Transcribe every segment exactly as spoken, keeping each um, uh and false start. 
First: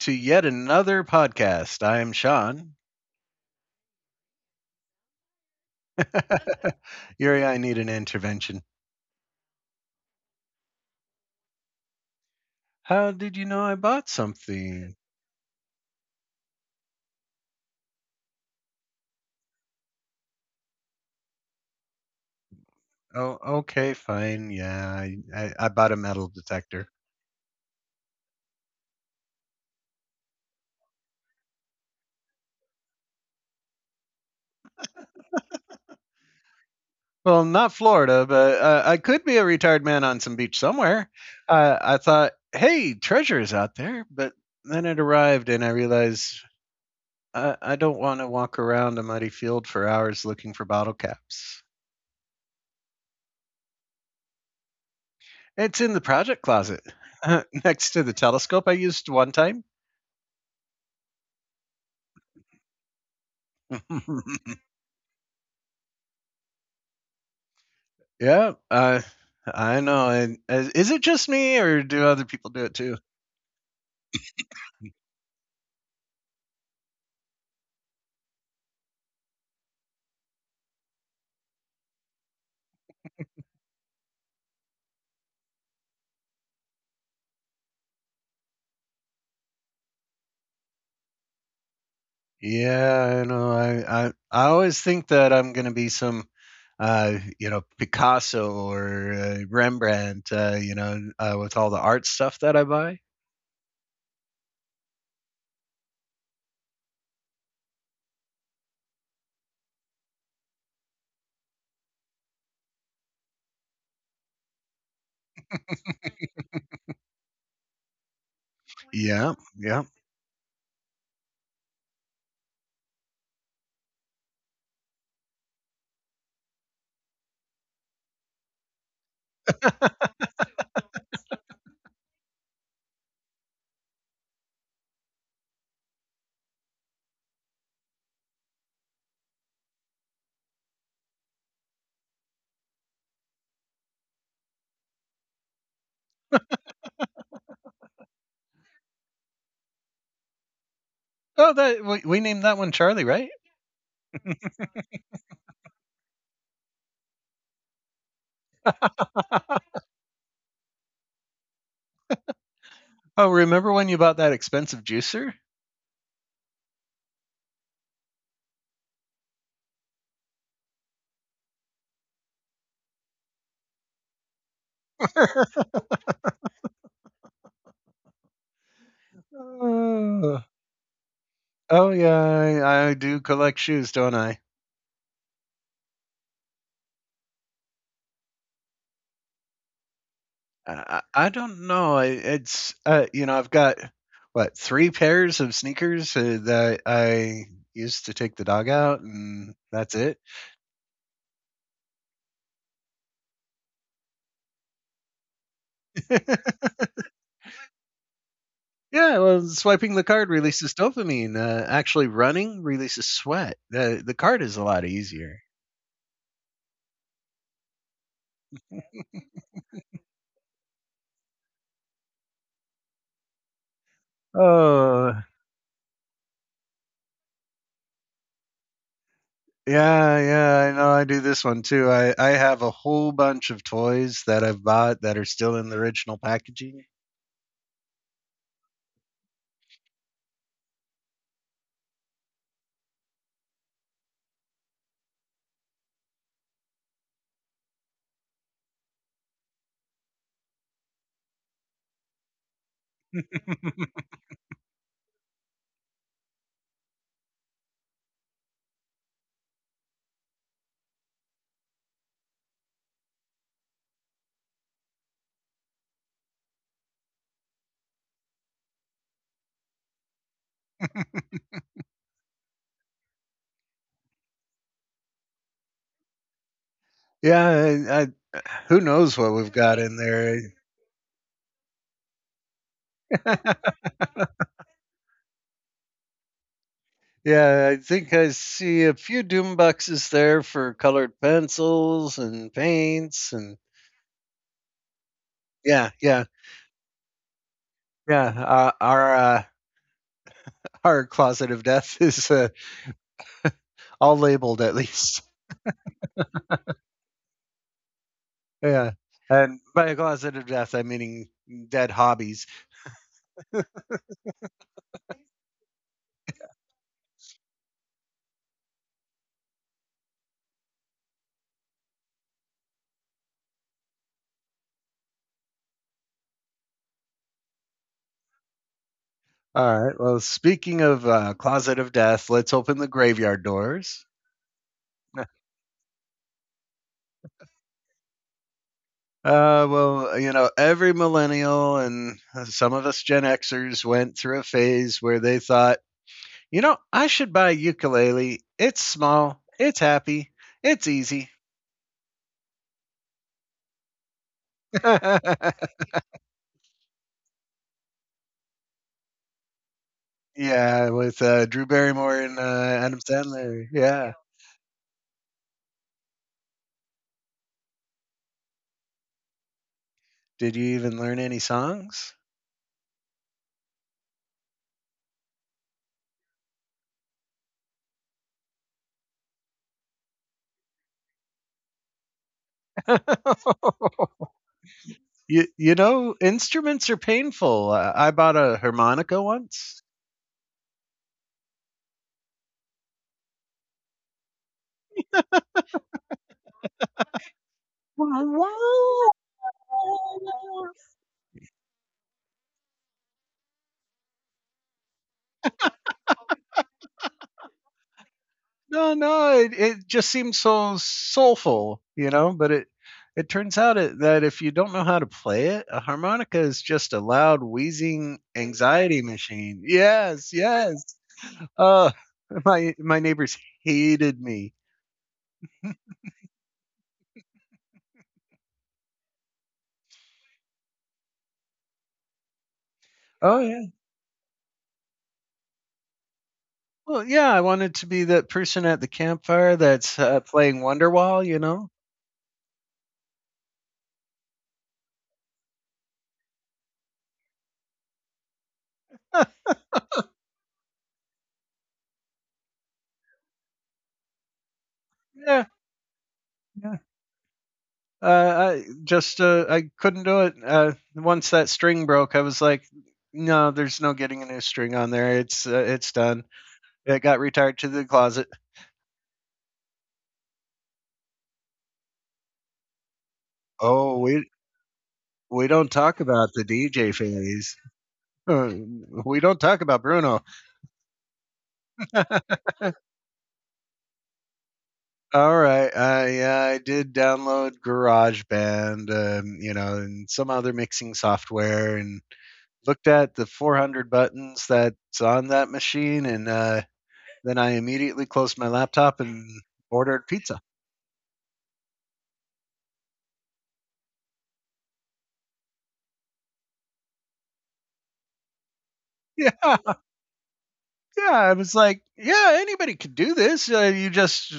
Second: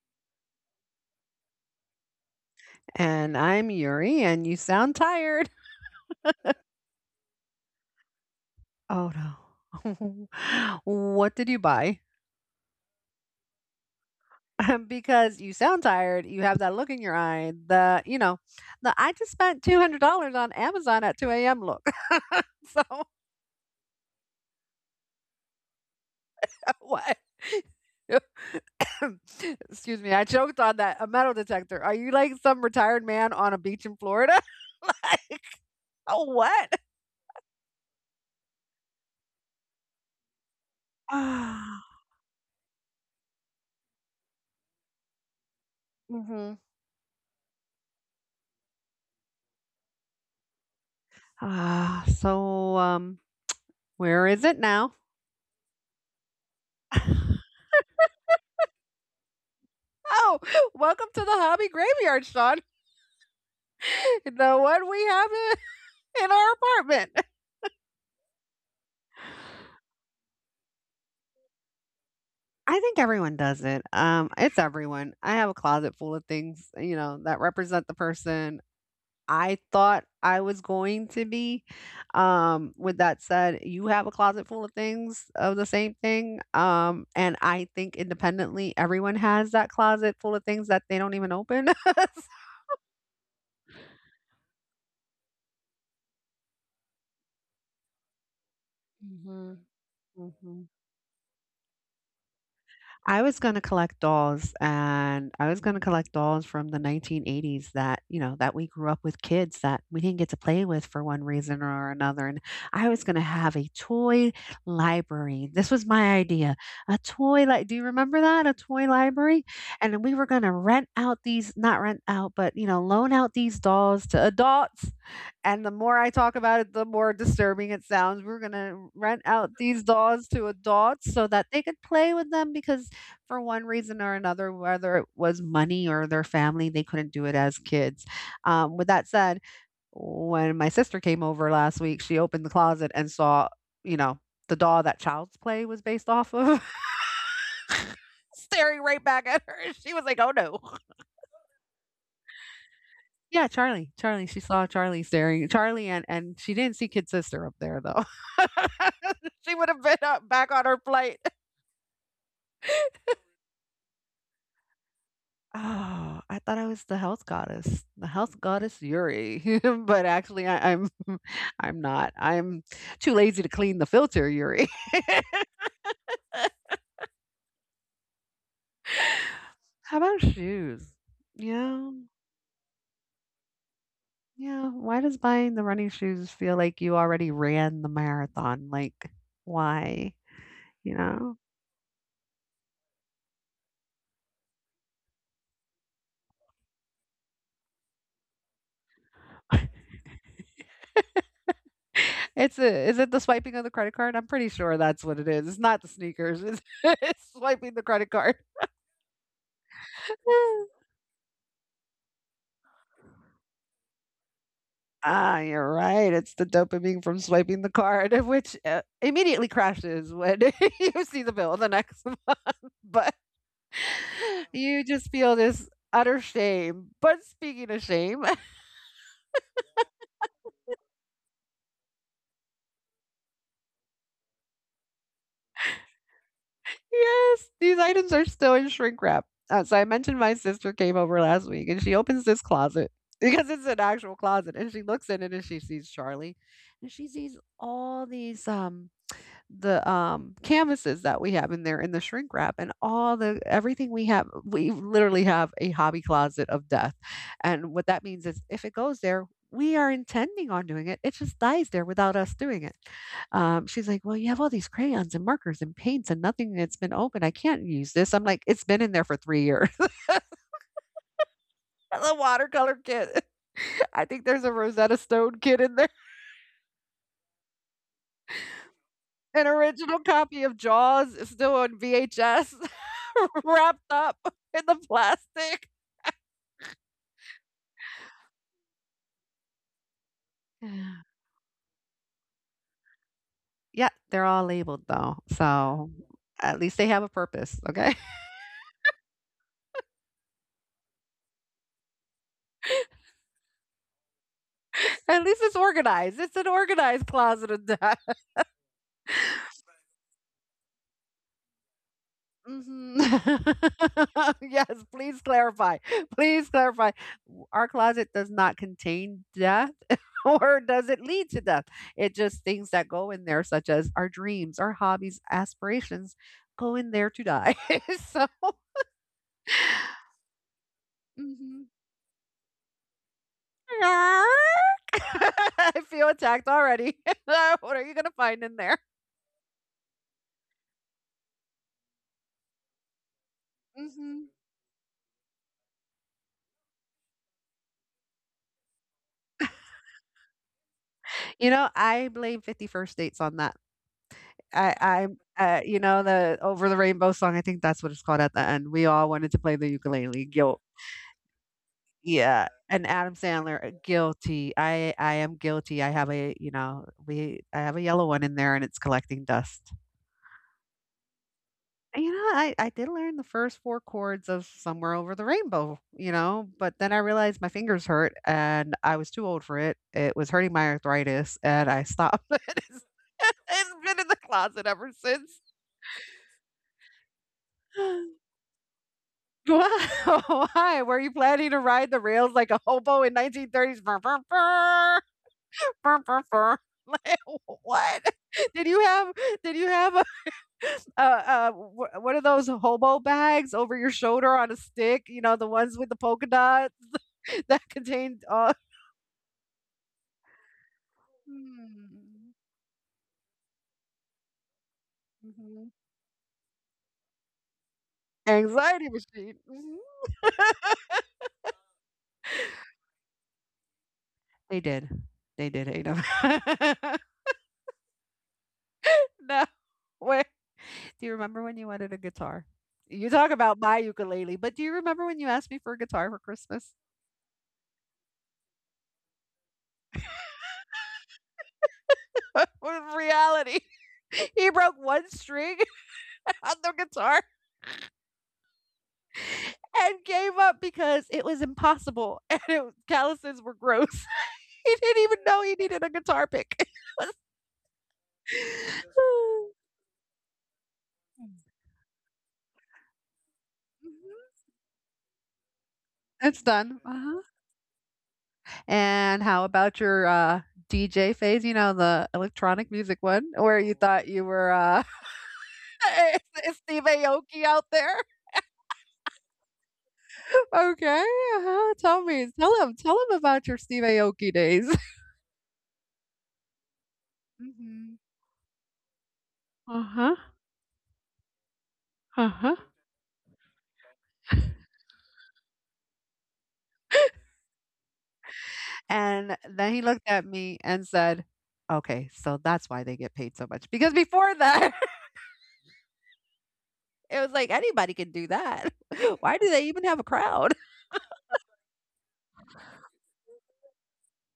to yet another podcast. I am Sean. And I'm Yuri, and you sound tired. Yuri, I need an intervention. Oh no. What did you buy? How did you know I bought something? Because you sound tired, you have that look in your eye, the, you know, the I just spent two hundred dollars on Amazon at two a m look. So, Oh, okay, fine. Yeah, I, I, I bought a metal detector. what? Excuse me, I choked on that. A metal detector. Are you like some retired man on a beach in Florida? Like, oh, what? Well, not Florida, but uh, I could be a retired man on some beach somewhere. Uh, I Ah, thought, hey, treasure is out there. But then it arrived, and I realized hmm I, I don't want to walk around a muddy field for hours looking for bottle caps. ah, so um, where is it now? It's in the project closet next to the telescope I used one time. Oh, welcome to the hobby graveyard, Sean. The one we have in, in our apartment. yeah, uh, I know. And uh, is it just me, or do other people do it I too? think everyone does it. Um, it's everyone. I have a closet full of things, you know, that represent the person I thought I was going to be. Um, with that said, you have a closet full of things of the same thing. Um, and I think independently, everyone has that closet full of things that they don't even open. Yeah, I know. I I, I always think that I'm going to be some uh, you know, Picasso or uh, Mhm, Rembrandt, Uh, mhm. you know, uh, with all the art stuff that I buy. I was gonna collect dolls, and I was gonna collect dolls from the nineteen eighties that, you know, that we grew up with kids that we didn't get to play with for one reason or another, and I was gonna have a toy library. This was my idea. A toy like. Do you remember that? A toy Yeah, library? yeah. And then we were gonna rent out these not rent out, but, you know, loan out these dolls to adults, and the more I talk about it, the more disturbing it sounds. We're gonna rent out these dolls to adults so that they could play with them because for one reason or another, whether it was money or their family, they couldn't do it as kids. Um, with that said, when my sister came over last week, she opened the closet and saw, you know, the doll that Child's Play was based off of staring right back at her. She was like, "Oh no." Oh, that we, we named that one Charlie, right? Yeah, Charlie. Charlie. She saw Charlie staring. Charlie, and and she didn't see Kid Sister up there though. She would have been up back on her flight. oh, remember when you bought that expensive juicer? Oh, I thought I was the health goddess, the health goddess Yuri, but actually I, I'm I'm not. I'm too lazy to clean the filter, Yuri. How about Oh. shoes? Oh Yeah, yeah, I, I do collect shoes, don't I? yeah. Why does buying the running shoes feel like you already ran the marathon? Like, why? You I, I I know? don't know. I, it's uh, you know, I've got what three pairs of sneakers uh, that I used to take the dog out, and that's it. It's a, is it the swiping of the credit card? I'm pretty sure that's what it is. It's not the yeah, sneakers. It's, it's swiping the credit card. well, swiping the card releases dopamine. Uh, actually, running releases sweat. The the card is a lot easier. Ah, you're right, it's the dopamine from swiping the card, which, uh, immediately crashes when you see the bill the next month, but you just Oh. feel this utter shame. But speaking of shame, Yeah, yeah, I know I do this one too. I, I have a whole bunch of toys that I've bought that are still in the original packaging. yes, these items are still in shrink wrap. Uh, so I mentioned my sister came over last week, and she opens this closet because it's an actual closet, and she looks in it and she sees Charlie, and she sees all these, um the, um, canvases that we have in there in the shrink wrap and all the everything we have. We literally have a hobby closet of death. And what that means is if it goes there, we are intending on doing it. It just dies there without us doing it. Um, she's like, well, you have all these crayons and markers and paints and nothing that's been open. I can't use this. I'm like, it's been in there for three years. The watercolor kit. I think there's a Rosetta Stone kit in there. Yeah, I, I, who knows what An we've got in original there? copy of Jaws is still on V H S wrapped up in the plastic. yeah, I think I see a few doom boxes there for colored pencils and paints, and Yeah, they're all labeled though, yeah, so yeah, at least they have a purpose, okay? yeah. Uh, our uh, our closet of death is uh, all labeled at least. At least it's organized. It's an organized closet of death. Yeah, and by a closet of death, I'm meaning dead hobbies. Mhm. Yes, please clarify. Please clarify. W- Our closet does not contain death, or does it lead to death? It just things that go in there, such as our dreams, our hobbies, aspirations, go in there to die. So, All right. Well, speaking of uh, mhm. closet of death, let's open the graveyard doors. I feel attacked already. What are you going to find in there? Uh, well, you know, every millennial and some of us Gen Xers went Mhm. through a phase where they thought, you know, I should buy a ukulele. It's small, it's happy, it's easy. You know, I blame fifty-first Dates on that. I I'm, yeah, uh, you know, the Over the Rainbow song, I think that's what it's called at the end. We all wanted to play the ukulele. Guilt. with uh, Drew Barrymore and uh, Yeah. And Adam Adam Sandler. Sandler, uh, Yeah. guilty. I I am guilty. I have a, you know, we I have a yellow one in there and it's collecting dust. Did you even learn any And, songs? you know, I I did learn the first four chords of Somewhere Over the Rainbow, you know, but then I realized my fingers hurt and I was too old for it. It was hurting my arthritis and I stopped. It's been in the closet ever You, since. you know, instruments are painful. Uh, I bought a harmonica Wow, once. why? Were you planning to ride the rails like a hobo in nineteen thirties? Burr, burr, burr, burr, burr, burr. Like, what? Did you have did you have a, a, a wh- one of those hobo bags over your shoulder on a stick? You know, the ones with the polka dots that contained uh, No, no, it, it just seems so soulful, you mm, know. But it it turns out it, that if you don't know how to play it, mhm. a harmonica is just a loud wheezing Anxiety anxiety machine. machine. Mhm. Yes, yes. Uh, my my neighbors hated me. They did. They did hate him. No. Wait. Do you remember when you wanted a guitar? You talk Oh about yeah. my ukulele, but do you remember when you asked me for a guitar for Christmas? Well, yeah. I wanted to be that person at the campfire that's uh, playing Wonderwall, you know. What was reality? He broke one string on the guitar and gave up because it was impossible and it, calluses were gross. He didn't even yeah. know he needed a guitar pick. Uh, I just uh, I couldn't do it. Uh, once that string broke, I was like, no, there's no getting a Mhm. new string on there. It's uh, it's done. It's done. It got Uh-huh. retired to the closet. And how about your uh, D J phase? You know, the electronic music one where you Oh, thought we you were uh, we don't talk Is about the is Steve D J Aoki phase. out there? Uh, We don't talk about Bruno. Okay, uh-huh, tell me tell him tell him about your Steve Aoki days. All right, I yeah, I did download Mhm. GarageBand, um, you know, and Uh-huh, some other mixing software, and uh-huh. looked at the four hundred buttons that's on that machine, and uh, Then I immediately closed my laptop and And then he ordered looked at pizza. me and said, "Okay, so that's why they get paid so much." Because before that, it was like, "Anybody can do that. Why do they Yeah, even have a crowd?" yeah. I was like, yeah, anybody could do this. Uh, you just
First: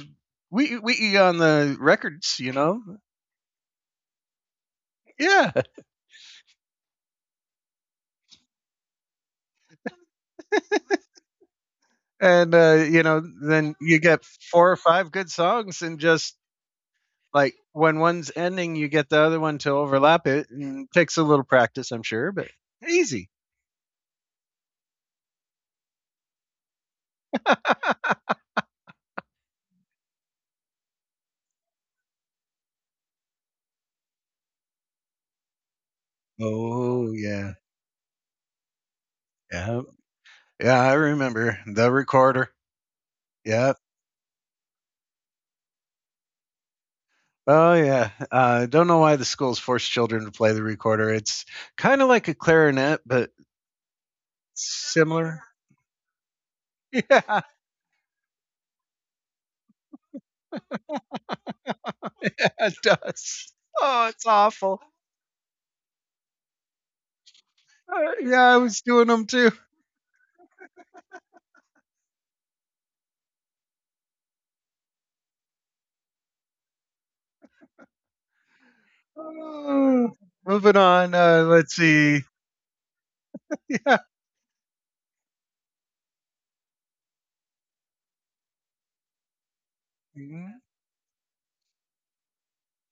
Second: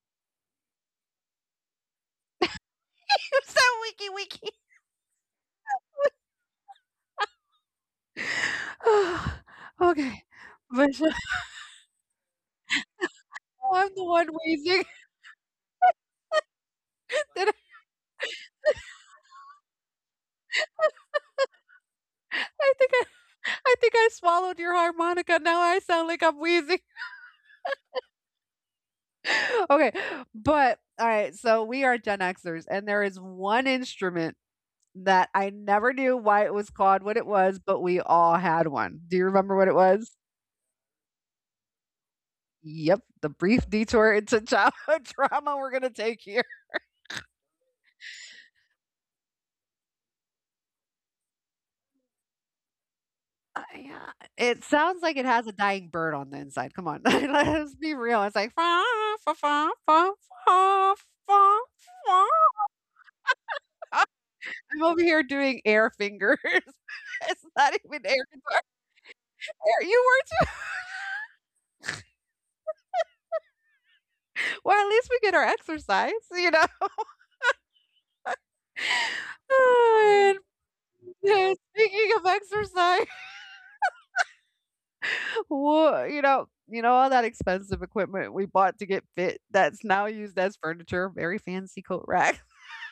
we we eat on the records, you know. He so wiki wiki. Yeah, Okay, but and uh, you know, then I'm you the get one four or wheezing. five good songs, and just Did like when one's ending, you get the other one to overlap it, and it takes a little practice, I'm sure, but I think I easy. I think I swallowed your harmonica. Now I sound like I'm wheezing. Okay, but all right, so we are Gen Xers, and there is one instrument that I never knew why it was called Oh what it yeah, was, but we all had one. Do you remember what it yeah, was? yeah. I remember the recorder. Yep, the brief Yeah, detour into childhood trauma we're gonna take here. oh yeah. Uh, don't know why the schools force children to play the recorder. It's kind of like a clarinet, but Uh, yeah, it sounds like it similar. has a dying bird on the inside. Come on, Yeah, let's be real. It's like fa fa fa fa fa fa. Fa. yeah, it does. Oh, it's awful. I'm over here doing air fingers. It's not even Uh, air yeah, I guitar. was doing them too. There you were too. Well, at least we get our exercise, you know? Oh, And, moving on. Uh, uh, let's speaking see. of exercise, Yeah. wha you know you know, all that expensive equipment we bought to get fit that's now used as Mhm. furniture, very fancy coat rack.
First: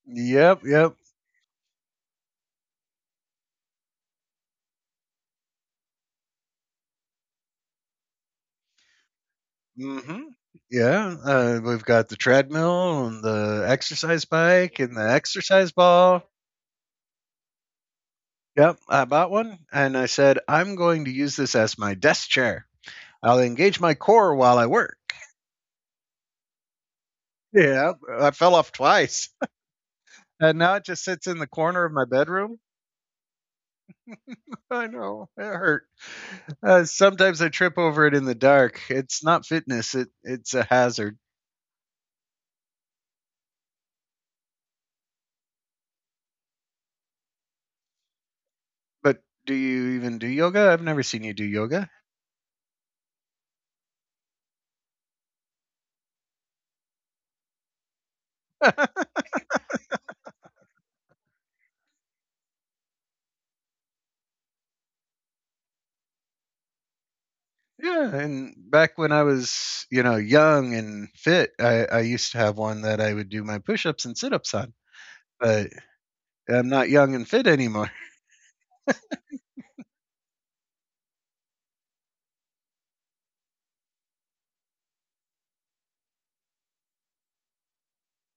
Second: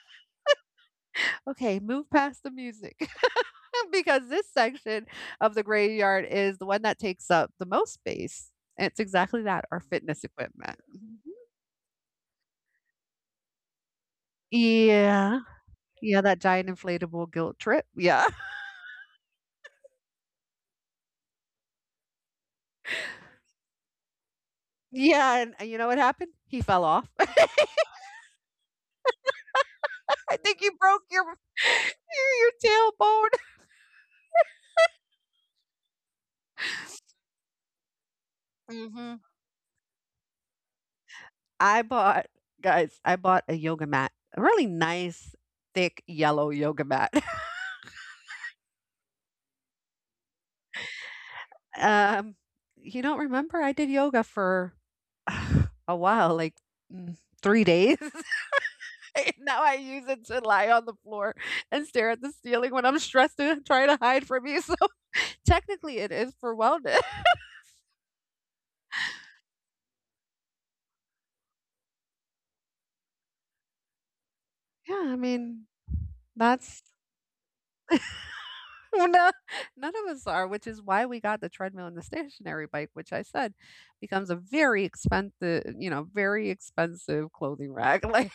Yep. Yep. Okay, move past the music because this section of the graveyard is the one that takes up the most space. It's exactly that, our hmm fitness equipment. Yeah. Mhm. Uh, we've got the treadmill and the exercise bike and the Yeah. exercise Yeah, ball. that giant inflatable guilt trip. Yeah. Yep. I bought one and I said, I'm going to use this as my desk chair. I'll engage my core while I work. Yeah, and and you know what happened? He fell off. I Yeah, I fell off twice. And think you now it broke just your sits in the corner of my your bedroom. tailbone. I know, it hurt. Uh, sometimes I trip over it in the dark. Mhm. It's not fitness, it, it's a hazard. I bought guys, I bought a yoga mat, a really nice, thick, yellow yoga mat. But do you even do yoga? I've never seen you do yoga. Um, you don't remember? I did yoga for a while, like mm, three days. yeah, And now I use it to lie on the floor and stare at the ceiling when I'm stressed and trying to hide from you. So technically it is for wellness. and back when I was, you know, young and fit, I, I used to have one that I would do my push ups and sit ups on. Yeah, I mean, But I'm that's not young and fit anymore. well, no, none of us are, which is why we got the treadmill and the stationary bike, which I said becomes a very expensive, you know, very expensive clothing rack. Like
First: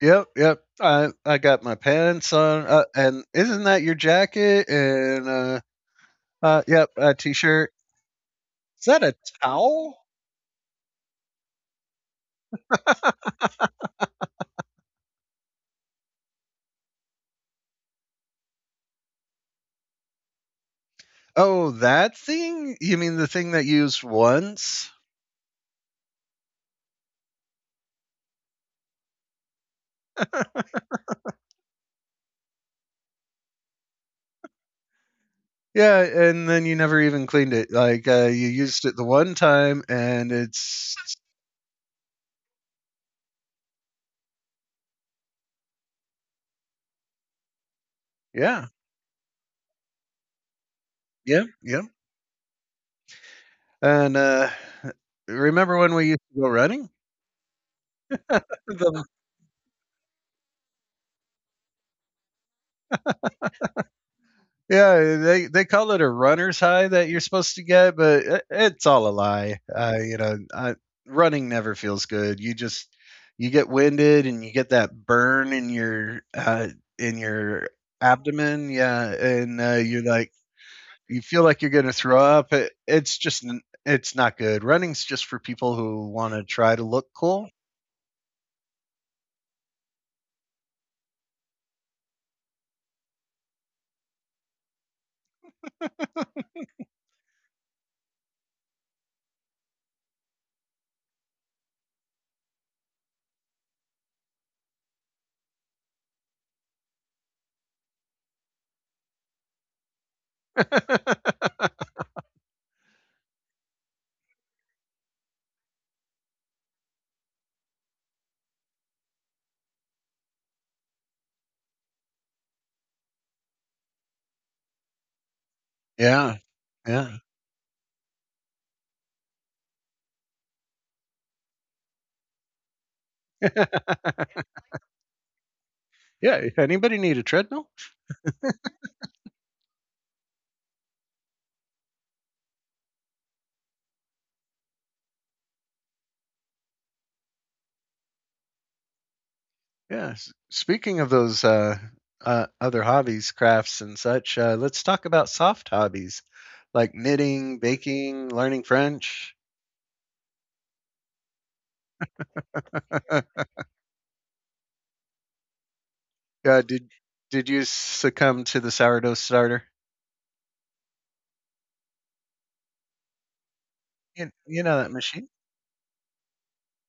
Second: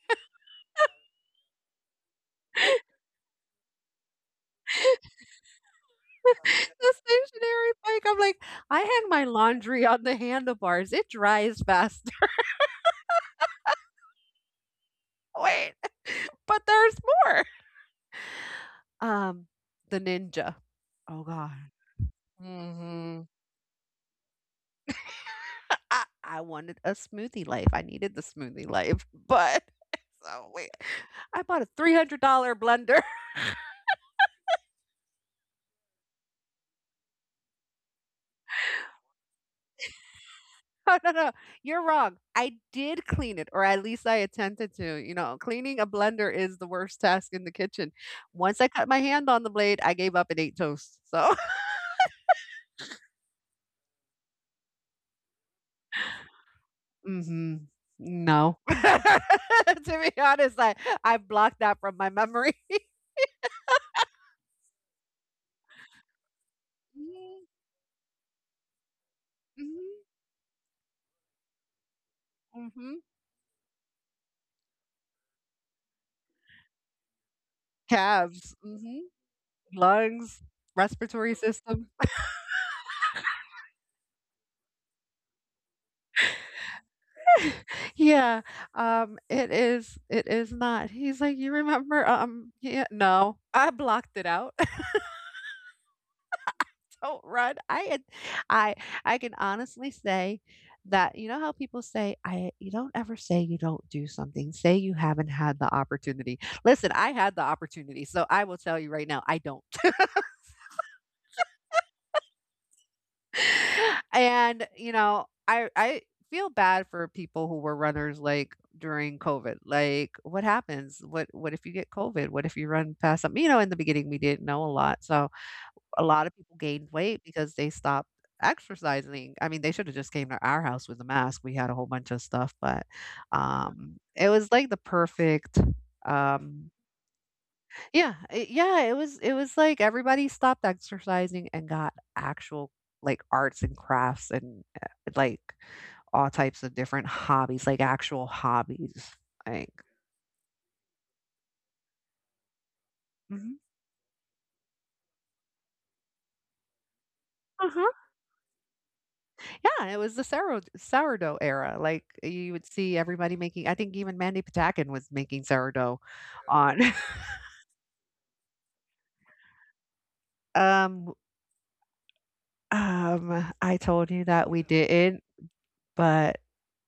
Yep, yep. I I got my pants on, uh, and isn't that your jacket? And uh, uh, yep, the a t-shirt. stationary bike, I'm like, I Is that hang a my laundry towel? on the handlebars. It dries faster. Wait, but there's more. Um, the ninja. Oh Oh, God. that thing? You mean the Mhm. thing that you used once? I I wanted a smoothie life, I needed the smoothie life, but so we I bought a three hundred dollars blender. Yeah, and then you never even cleaned it. Like uh, you used it the one time, and it's No, no, no, you're wrong, I did clean it, or at least I attempted to, you know, cleaning a blender is the worst task in the kitchen. Once yeah, I cut my hand on the blade, I gave up and ate toast, so yeah, yeah. And uh, remember when we used to go running? Mhm. No. the To be honest, I I blocked that from my memory. Yeah, they they call it a runner's high that you're Mhm, supposed to get, but it, it's all a lie. Uh, you know, I, running never feels good. You mhm, just mhm. you get winded and you get that burn in your uh, in your Calves, abdomen. mhm, Yeah, and uh, you're like lungs, you respiratory feel like you're system. gonna throw up. It, it's just n- it's not good. Running's just for people who want to try to look cool. Yeah, um, it is it is not. He's like, "You remember, um" Yeah, no, I blocked it out. Don't run. I had I I can honestly say that you know how people say, "I you don't ever say you don't do something. Say you haven't had the opportunity." Listen, I had the opportunity, so I will tell you right now, I don't. And, you know, I I feel bad for people who were runners like during COVID. Like, what happens? What what if you get COVID? What if you run past something? You know, in the beginning we didn't know a lot. So a lot of Yeah, people gained yeah, weight because they stopped exercising. I mean, they should have just came to our house with a mask. We had a whole bunch of stuff, but um it was like the perfect yeah. um Anybody need a treadmill? yeah, I yeah, it was it was like everybody stopped exercising and got actual, like, arts and crafts and, uh, like, all types of different hobbies, like, actual hobbies, like. Yes. Speaking of those uh, uh, other hobbies, Mhm. crafts, and such, uh, let's talk about soft hobbies like knitting, Uh-huh. baking, learning French. Yeah, it was the sourd sourdough era, like, you would see everybody making, I think, even Mandy Patinkin was making sourdough Uh, on. did did you succumb to the sourdough starter? Um um, I told you You, that you we know that didn't, machine. but.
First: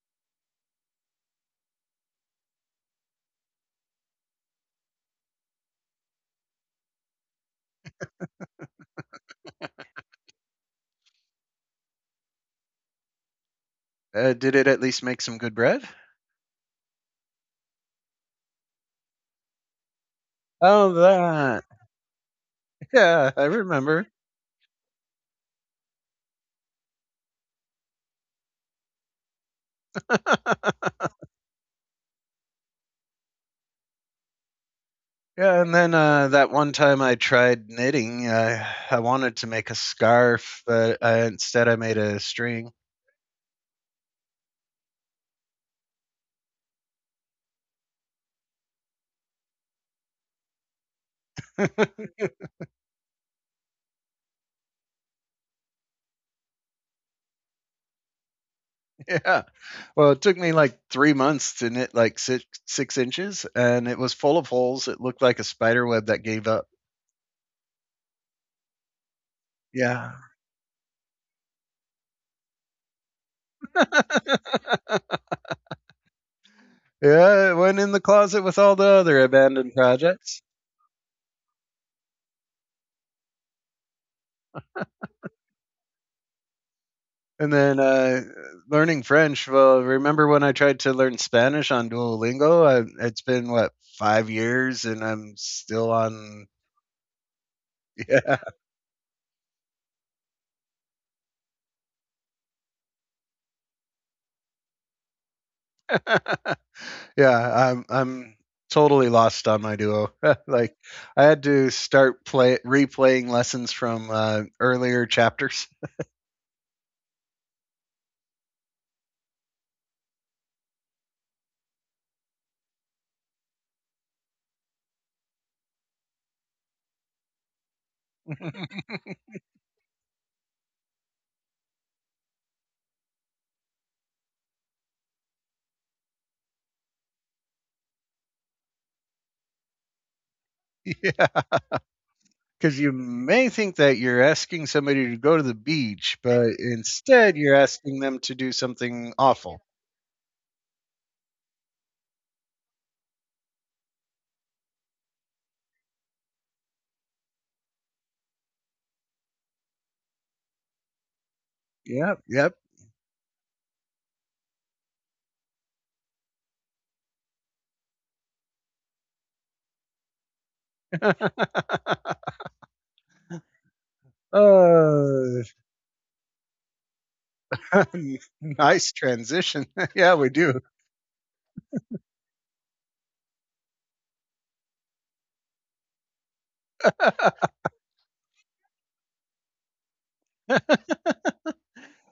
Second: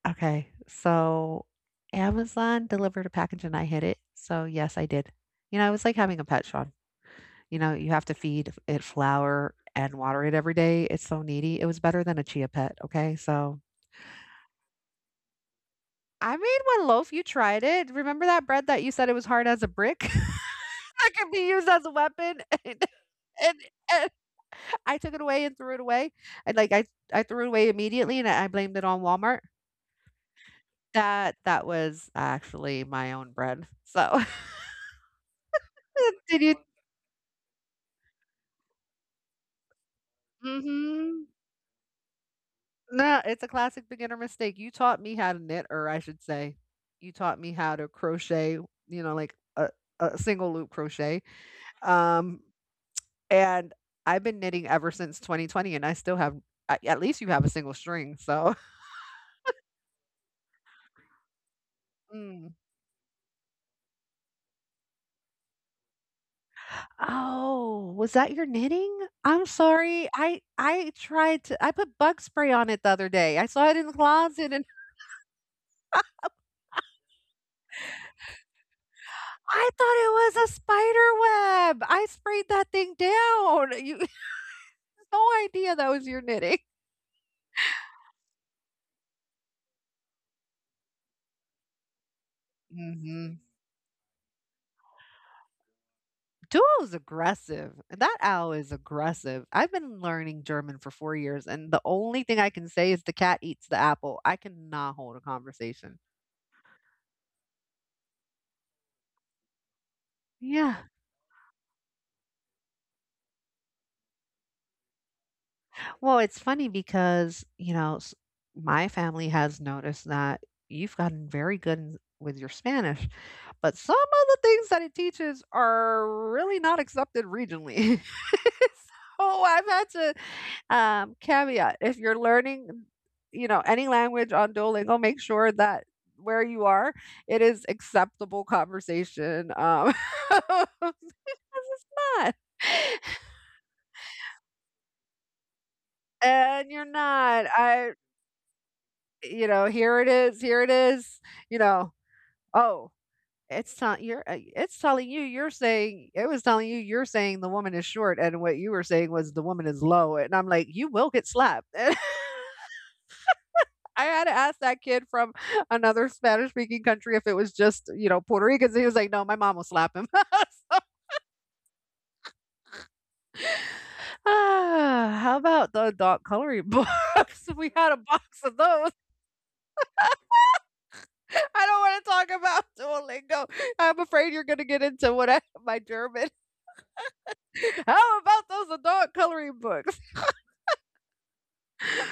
Okay, so Amazon delivered a package and I hid it, so yes, I did. You know, it was like having a pet, Sean. You know, you have to feed it flour and water it every day, it's so needy. It was better than a Chia Pet, okay, so Uh, did it at least make some good bread? I made one loaf, you tried it. Remember that bread that you said it was hard as a brick? Oh, That could be that. used as a weapon, and Yeah, I and remember. and I took it away and threw it away, and, like, I I threw it away immediately, and I blamed it on Walmart. That that was actually my own bread, so. Yeah, and then uh, Did that you? one time I tried knitting. Uh, I wanted to make a scarf, but Mhm. uh, instead I made a string. No, it's a classic beginner mistake. You taught me how to knit, or I should say, you taught me how to crochet, you know, like a, a single loop crochet. Um, and I've been knitting ever since twenty twenty, and I still have, a- at least you have a single string. So, yeah. Well, it took me like three months to knit like six Mm. six inches, and it was full of holes. It looked like a spider web that gave up. Oh, was that your knitting? I'm sorry. Yeah, I I tried to. I put bug spray on it the other day. I saw it in the closet, and yeah, it went in the closet with all the other I abandoned thought it projects. was a spider web. I sprayed that thing down. You, no idea that was your knitting. And then uh, learning French. Well, remember when I tried to learn Spanish on Duolingo? I, it's Mhm. been what five years, and I'm still on. Duo's aggressive. That owl is aggressive. I've been learning German for four years, and the only thing I can say is the cat eats the apple. I cannot hold a conversation. Yeah. Yeah, I'm I'm totally lost on my duo. Like Yeah. I had to start play replaying lessons from uh, earlier chapters. Well, it's funny because, you know, s- my family has noticed that you've gotten very good in- with your Spanish, but some of the things that it teaches are really not accepted regionally. So I've had to, um, caveat if you're learning, you know, any language on Duolingo, make sure that where you are, it is acceptable conversation. Um, yeah, not. because you may think that you're asking somebody to go to the beach, but And you're instead not. you're I, asking them to do something you awful. know, here it is, here it is, you know, oh, it's not you're, uh, it's telling you you're saying, it was telling you you're saying the woman is short, and what you were saying was the woman is low, and I'm like, you will get slapped. Yep, yep. I had to ask that kid from another Spanish speaking country if it was just, you know, Puerto Ricans. He was like, no, my mom will slap him. uh, Ah, how about the dot coloring books? We had a box of Nice those. transition. yeah, we do. I don't want to talk about Duolingo. I'm afraid you're going to get into what I, my German. How about those adult coloring books?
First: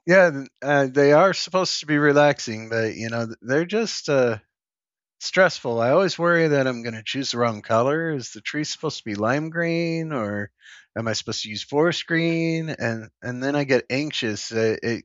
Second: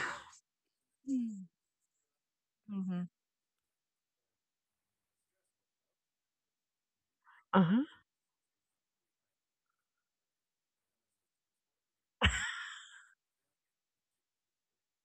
yeah, th- uh, they are Mm, supposed to be relaxing, but mhm. you know th- they're just uh, stressful. I always worry that I'm going to choose the wrong Uh-huh. color. Is the tree supposed to be lime green or am I supposed to use forest green? And and then I get anxious. It, it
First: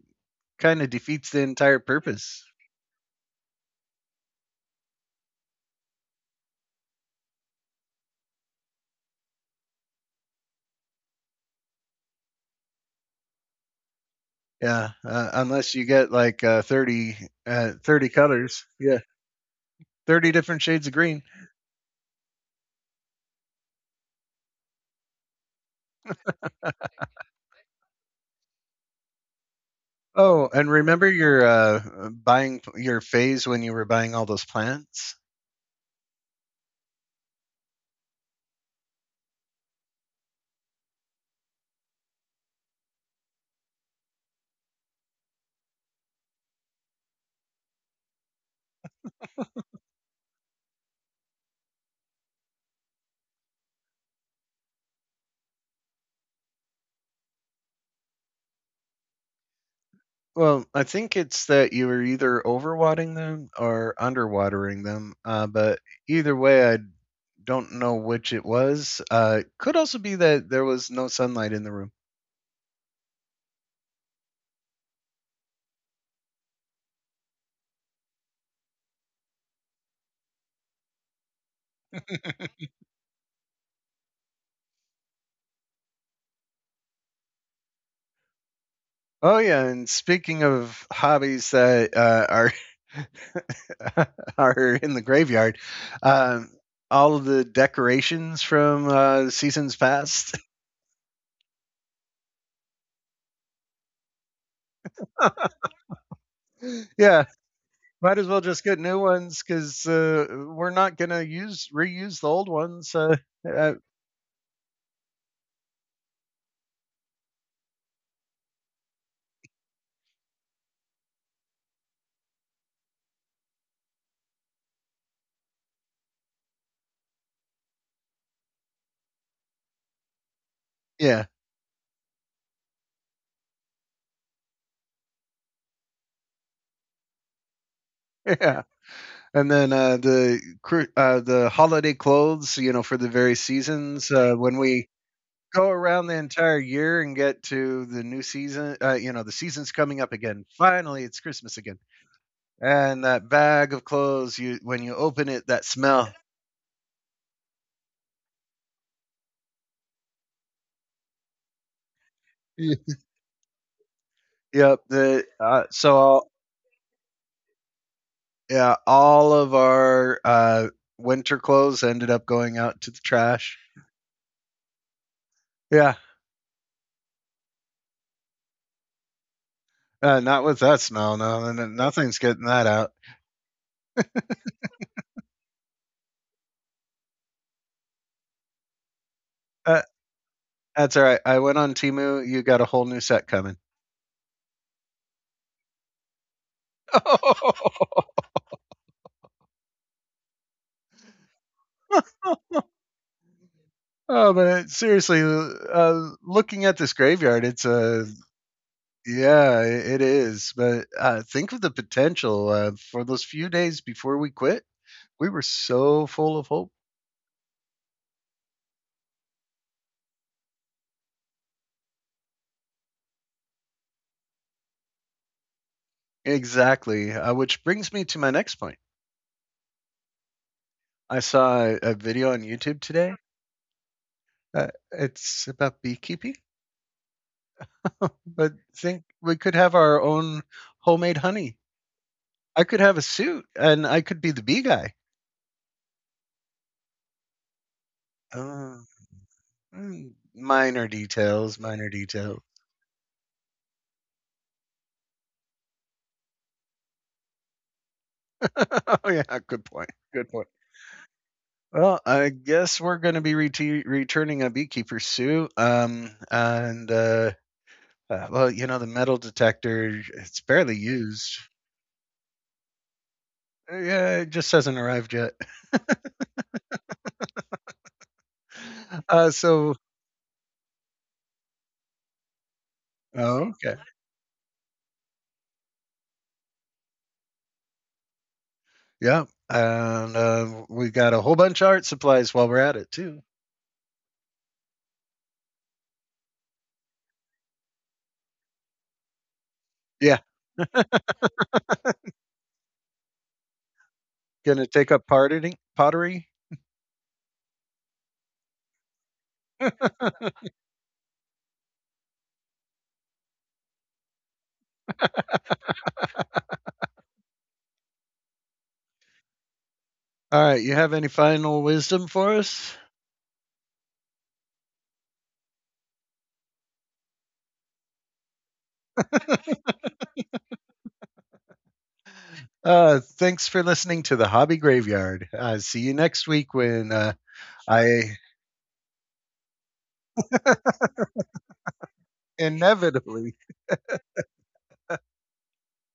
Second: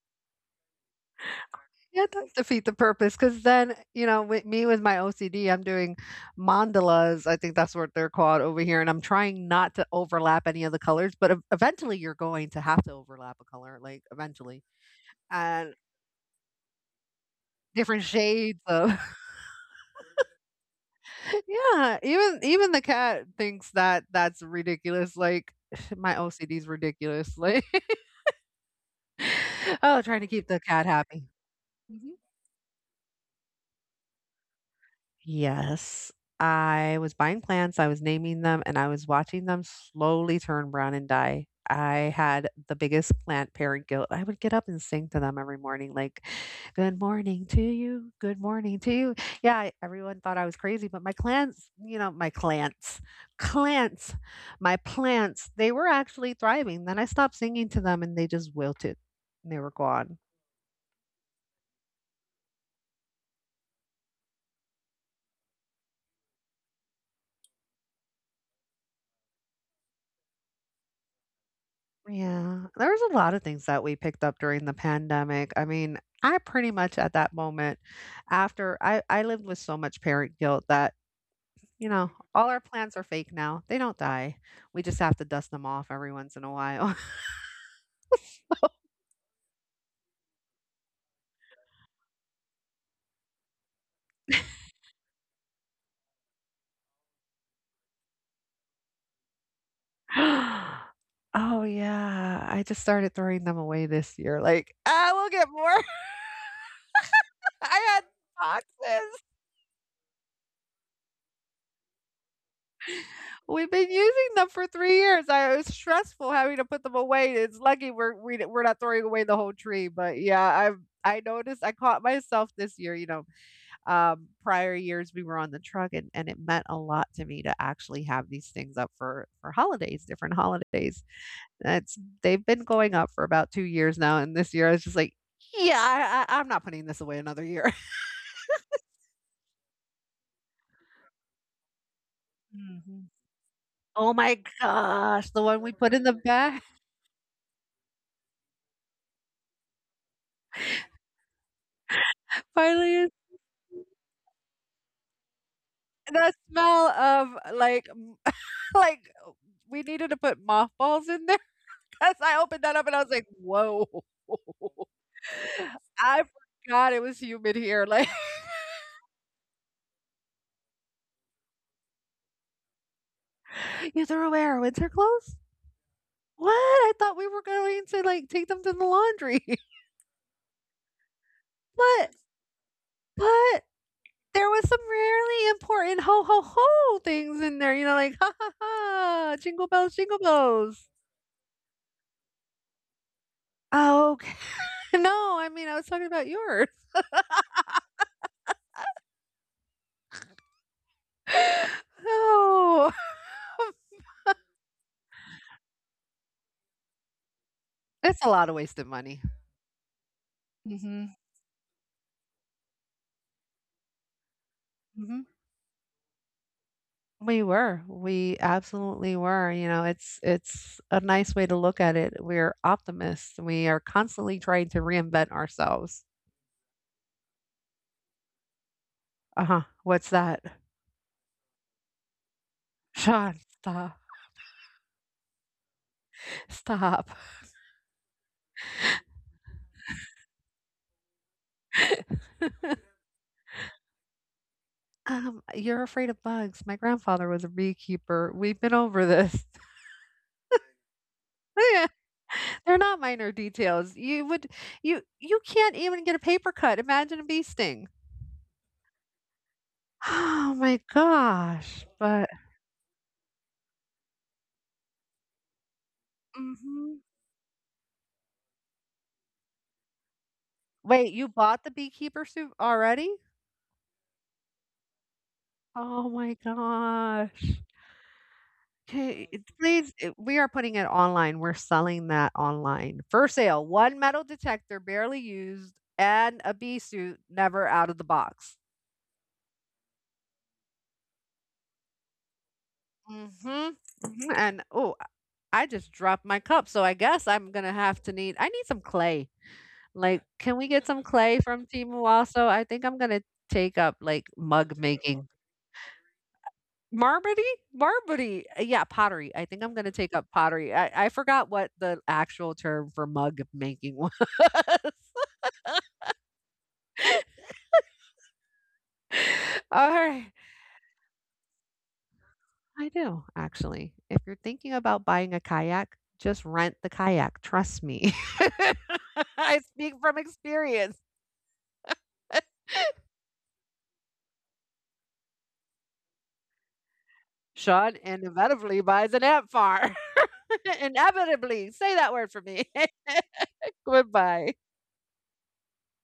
kind of defeats the entire Yeah, it does purpose. defeat the purpose because then, you know, with me with my O C D, I'm doing mandalas. I think that's what they're called over here. And I'm trying not to overlap any of the colors, but ev- eventually you're going to have to overlap a color, like eventually. Yeah, uh, And unless you get like uh, thirty uh, different thirty shades colors. of Yeah. thirty different shades of green. yeah, even even the cat thinks that that's ridiculous, like, my O C D is ridiculous, like, oh, trying to keep Oh, the and cat remember happy. your uh, buying your phase when you were buying all those plants? Yes. I was buying plants, I was naming them, and I was watching them slowly turn brown and die. I had the biggest plant parent guilt. I would get up and sing to them every morning, like, good morning to you. Good morning to you. Yeah, everyone thought I was crazy, but my plants, you know, my plants, plants, my plants, they were actually thriving. Then I stopped singing to them and they just wilted. They were gone. Well, I think it's that you were either overwatering them or underwatering them. Uh, but either way, I don't know which it was. Uh, could also be that there was no sunlight in the room. Yeah, there was a lot of things that we picked up during the pandemic. I mean, I pretty much at that moment after I I lived with so much parent guilt that, you know, all our plants are fake now. They don't die. We just have to dust them off every once in a while. Oh yeah, and speaking of hobbies that uh, are are in the graveyard, um, all of the decorations from uh, seasons past. Oh yeah, I just started throwing them away this year. Like, ah, we'll get more. yeah, I had might as well just get new boxes. ones because uh, we're not gonna use reuse the old ones. Uh, We've uh, been using them for three years. I It's stressful having to put them away. It's lucky we're we d we're not throwing away the whole tree, but yeah, I've I noticed I caught myself this year, you know, um, prior years we were on the truck and and it meant a lot to me to actually have these things up for for holidays, different holidays. yeah. It's They've been going up for about two years now, and this year I was just like, "Yeah, I I I'm not putting this away another year." Yeah. And then uh, the cru- uh, the holiday clothes, you know, for Mhm. the various Oh seasons. my Uh, when we gosh, the one we go put in the around the back. entire year and get to the new season, uh, you know, the season's coming up again. Finally, it's Christmas again. Finally. And that bag of clothes, you when you open it, that smell. The smell of like, m like, we needed to put mothballs in there because I opened that Yeah. up and I was like, "Whoa." Yep. The uh, so I all, forgot it was humid here, like. Yeah, all of our uh, winter clothes ended up going out to the trash. "You threw away our winter clothes? Yeah, What? I thought we were going to, like, take them to the laundry." uh, not with that smell. No, no, no, But nothing's getting that out. but there was some really important ho, ho, ho things in there, you know, like, "Ha, ha, ha, jingle Uh, bells, jingle bells." That's all right. I went on Timu. You got a whole new set coming. Oh, okay. No, I mean, I was talking about yours. Oh, Oh, but seriously, uh, looking at this graveyard, it's a uh, it's a lot of wasted money. yeah, it is. But Mhm, uh, think of the potential uh, for those few days before we quit. mhm. We were so full of hope. We were, we absolutely were, you know, it's it's a nice way to look at it. We're optimists, we are constantly trying to reinvent ourselves. Exactly, uh, which brings me to my next point. Uh-huh, what's that? I saw a, a video on YouTube today. Sean, stop, Uh, it's about beekeeping, stop. but think we could have our own homemade honey. I could have a suit and I could be the bee guy. Um, "You're afraid of bugs. My grandfather was a beekeeper. We've been Uh, over this." mm, minor details, Yeah. minor details. They're not minor details. You would, you you can't even get a paper cut, imagine a bee sting. oh yeah, good point. Good Oh point. my gosh, Well, but I guess we're going to be reti returning a beekeeper suit. Um, mhm. and uh, uh, well, you know, the metal detector, it's barely Wait, you used. bought the beekeeper suit already? Uh, Yeah, it just hasn't arrived yet. Oh my gosh. Okay, uh, so, please, it, we are putting it online, we're selling that online. For oh, sale, okay. one metal detector, barely used, and a bee suit, never out of the box. Yeah. And uh, we got a whole bunch of art supplies while we're at it, too. Mhm, mhm, and, oh, I just dropped my cup, so I guess I'm gonna have to need I need some clay. Like, Yeah. can we get some clay from Timu also? I think I'm gonna take up, like, Going to mug take up making. pottery, pottery Marmody? Marmody. Uh, Yeah, pottery. I think I'm gonna take up pottery. I, I forgot what the actual term for mug making was. All right. All right, you have any final wisdom for us? I do, actually. If you're thinking about buying a kayak, just rent the kayak. Trust me. I speak from experience. Uh, thanks for listening to the Hobby Graveyard. Uh, see you next week when uh, Sean I inevitably buys an amp farm. Inevitably. Say that word for me. inevitably Goodbye.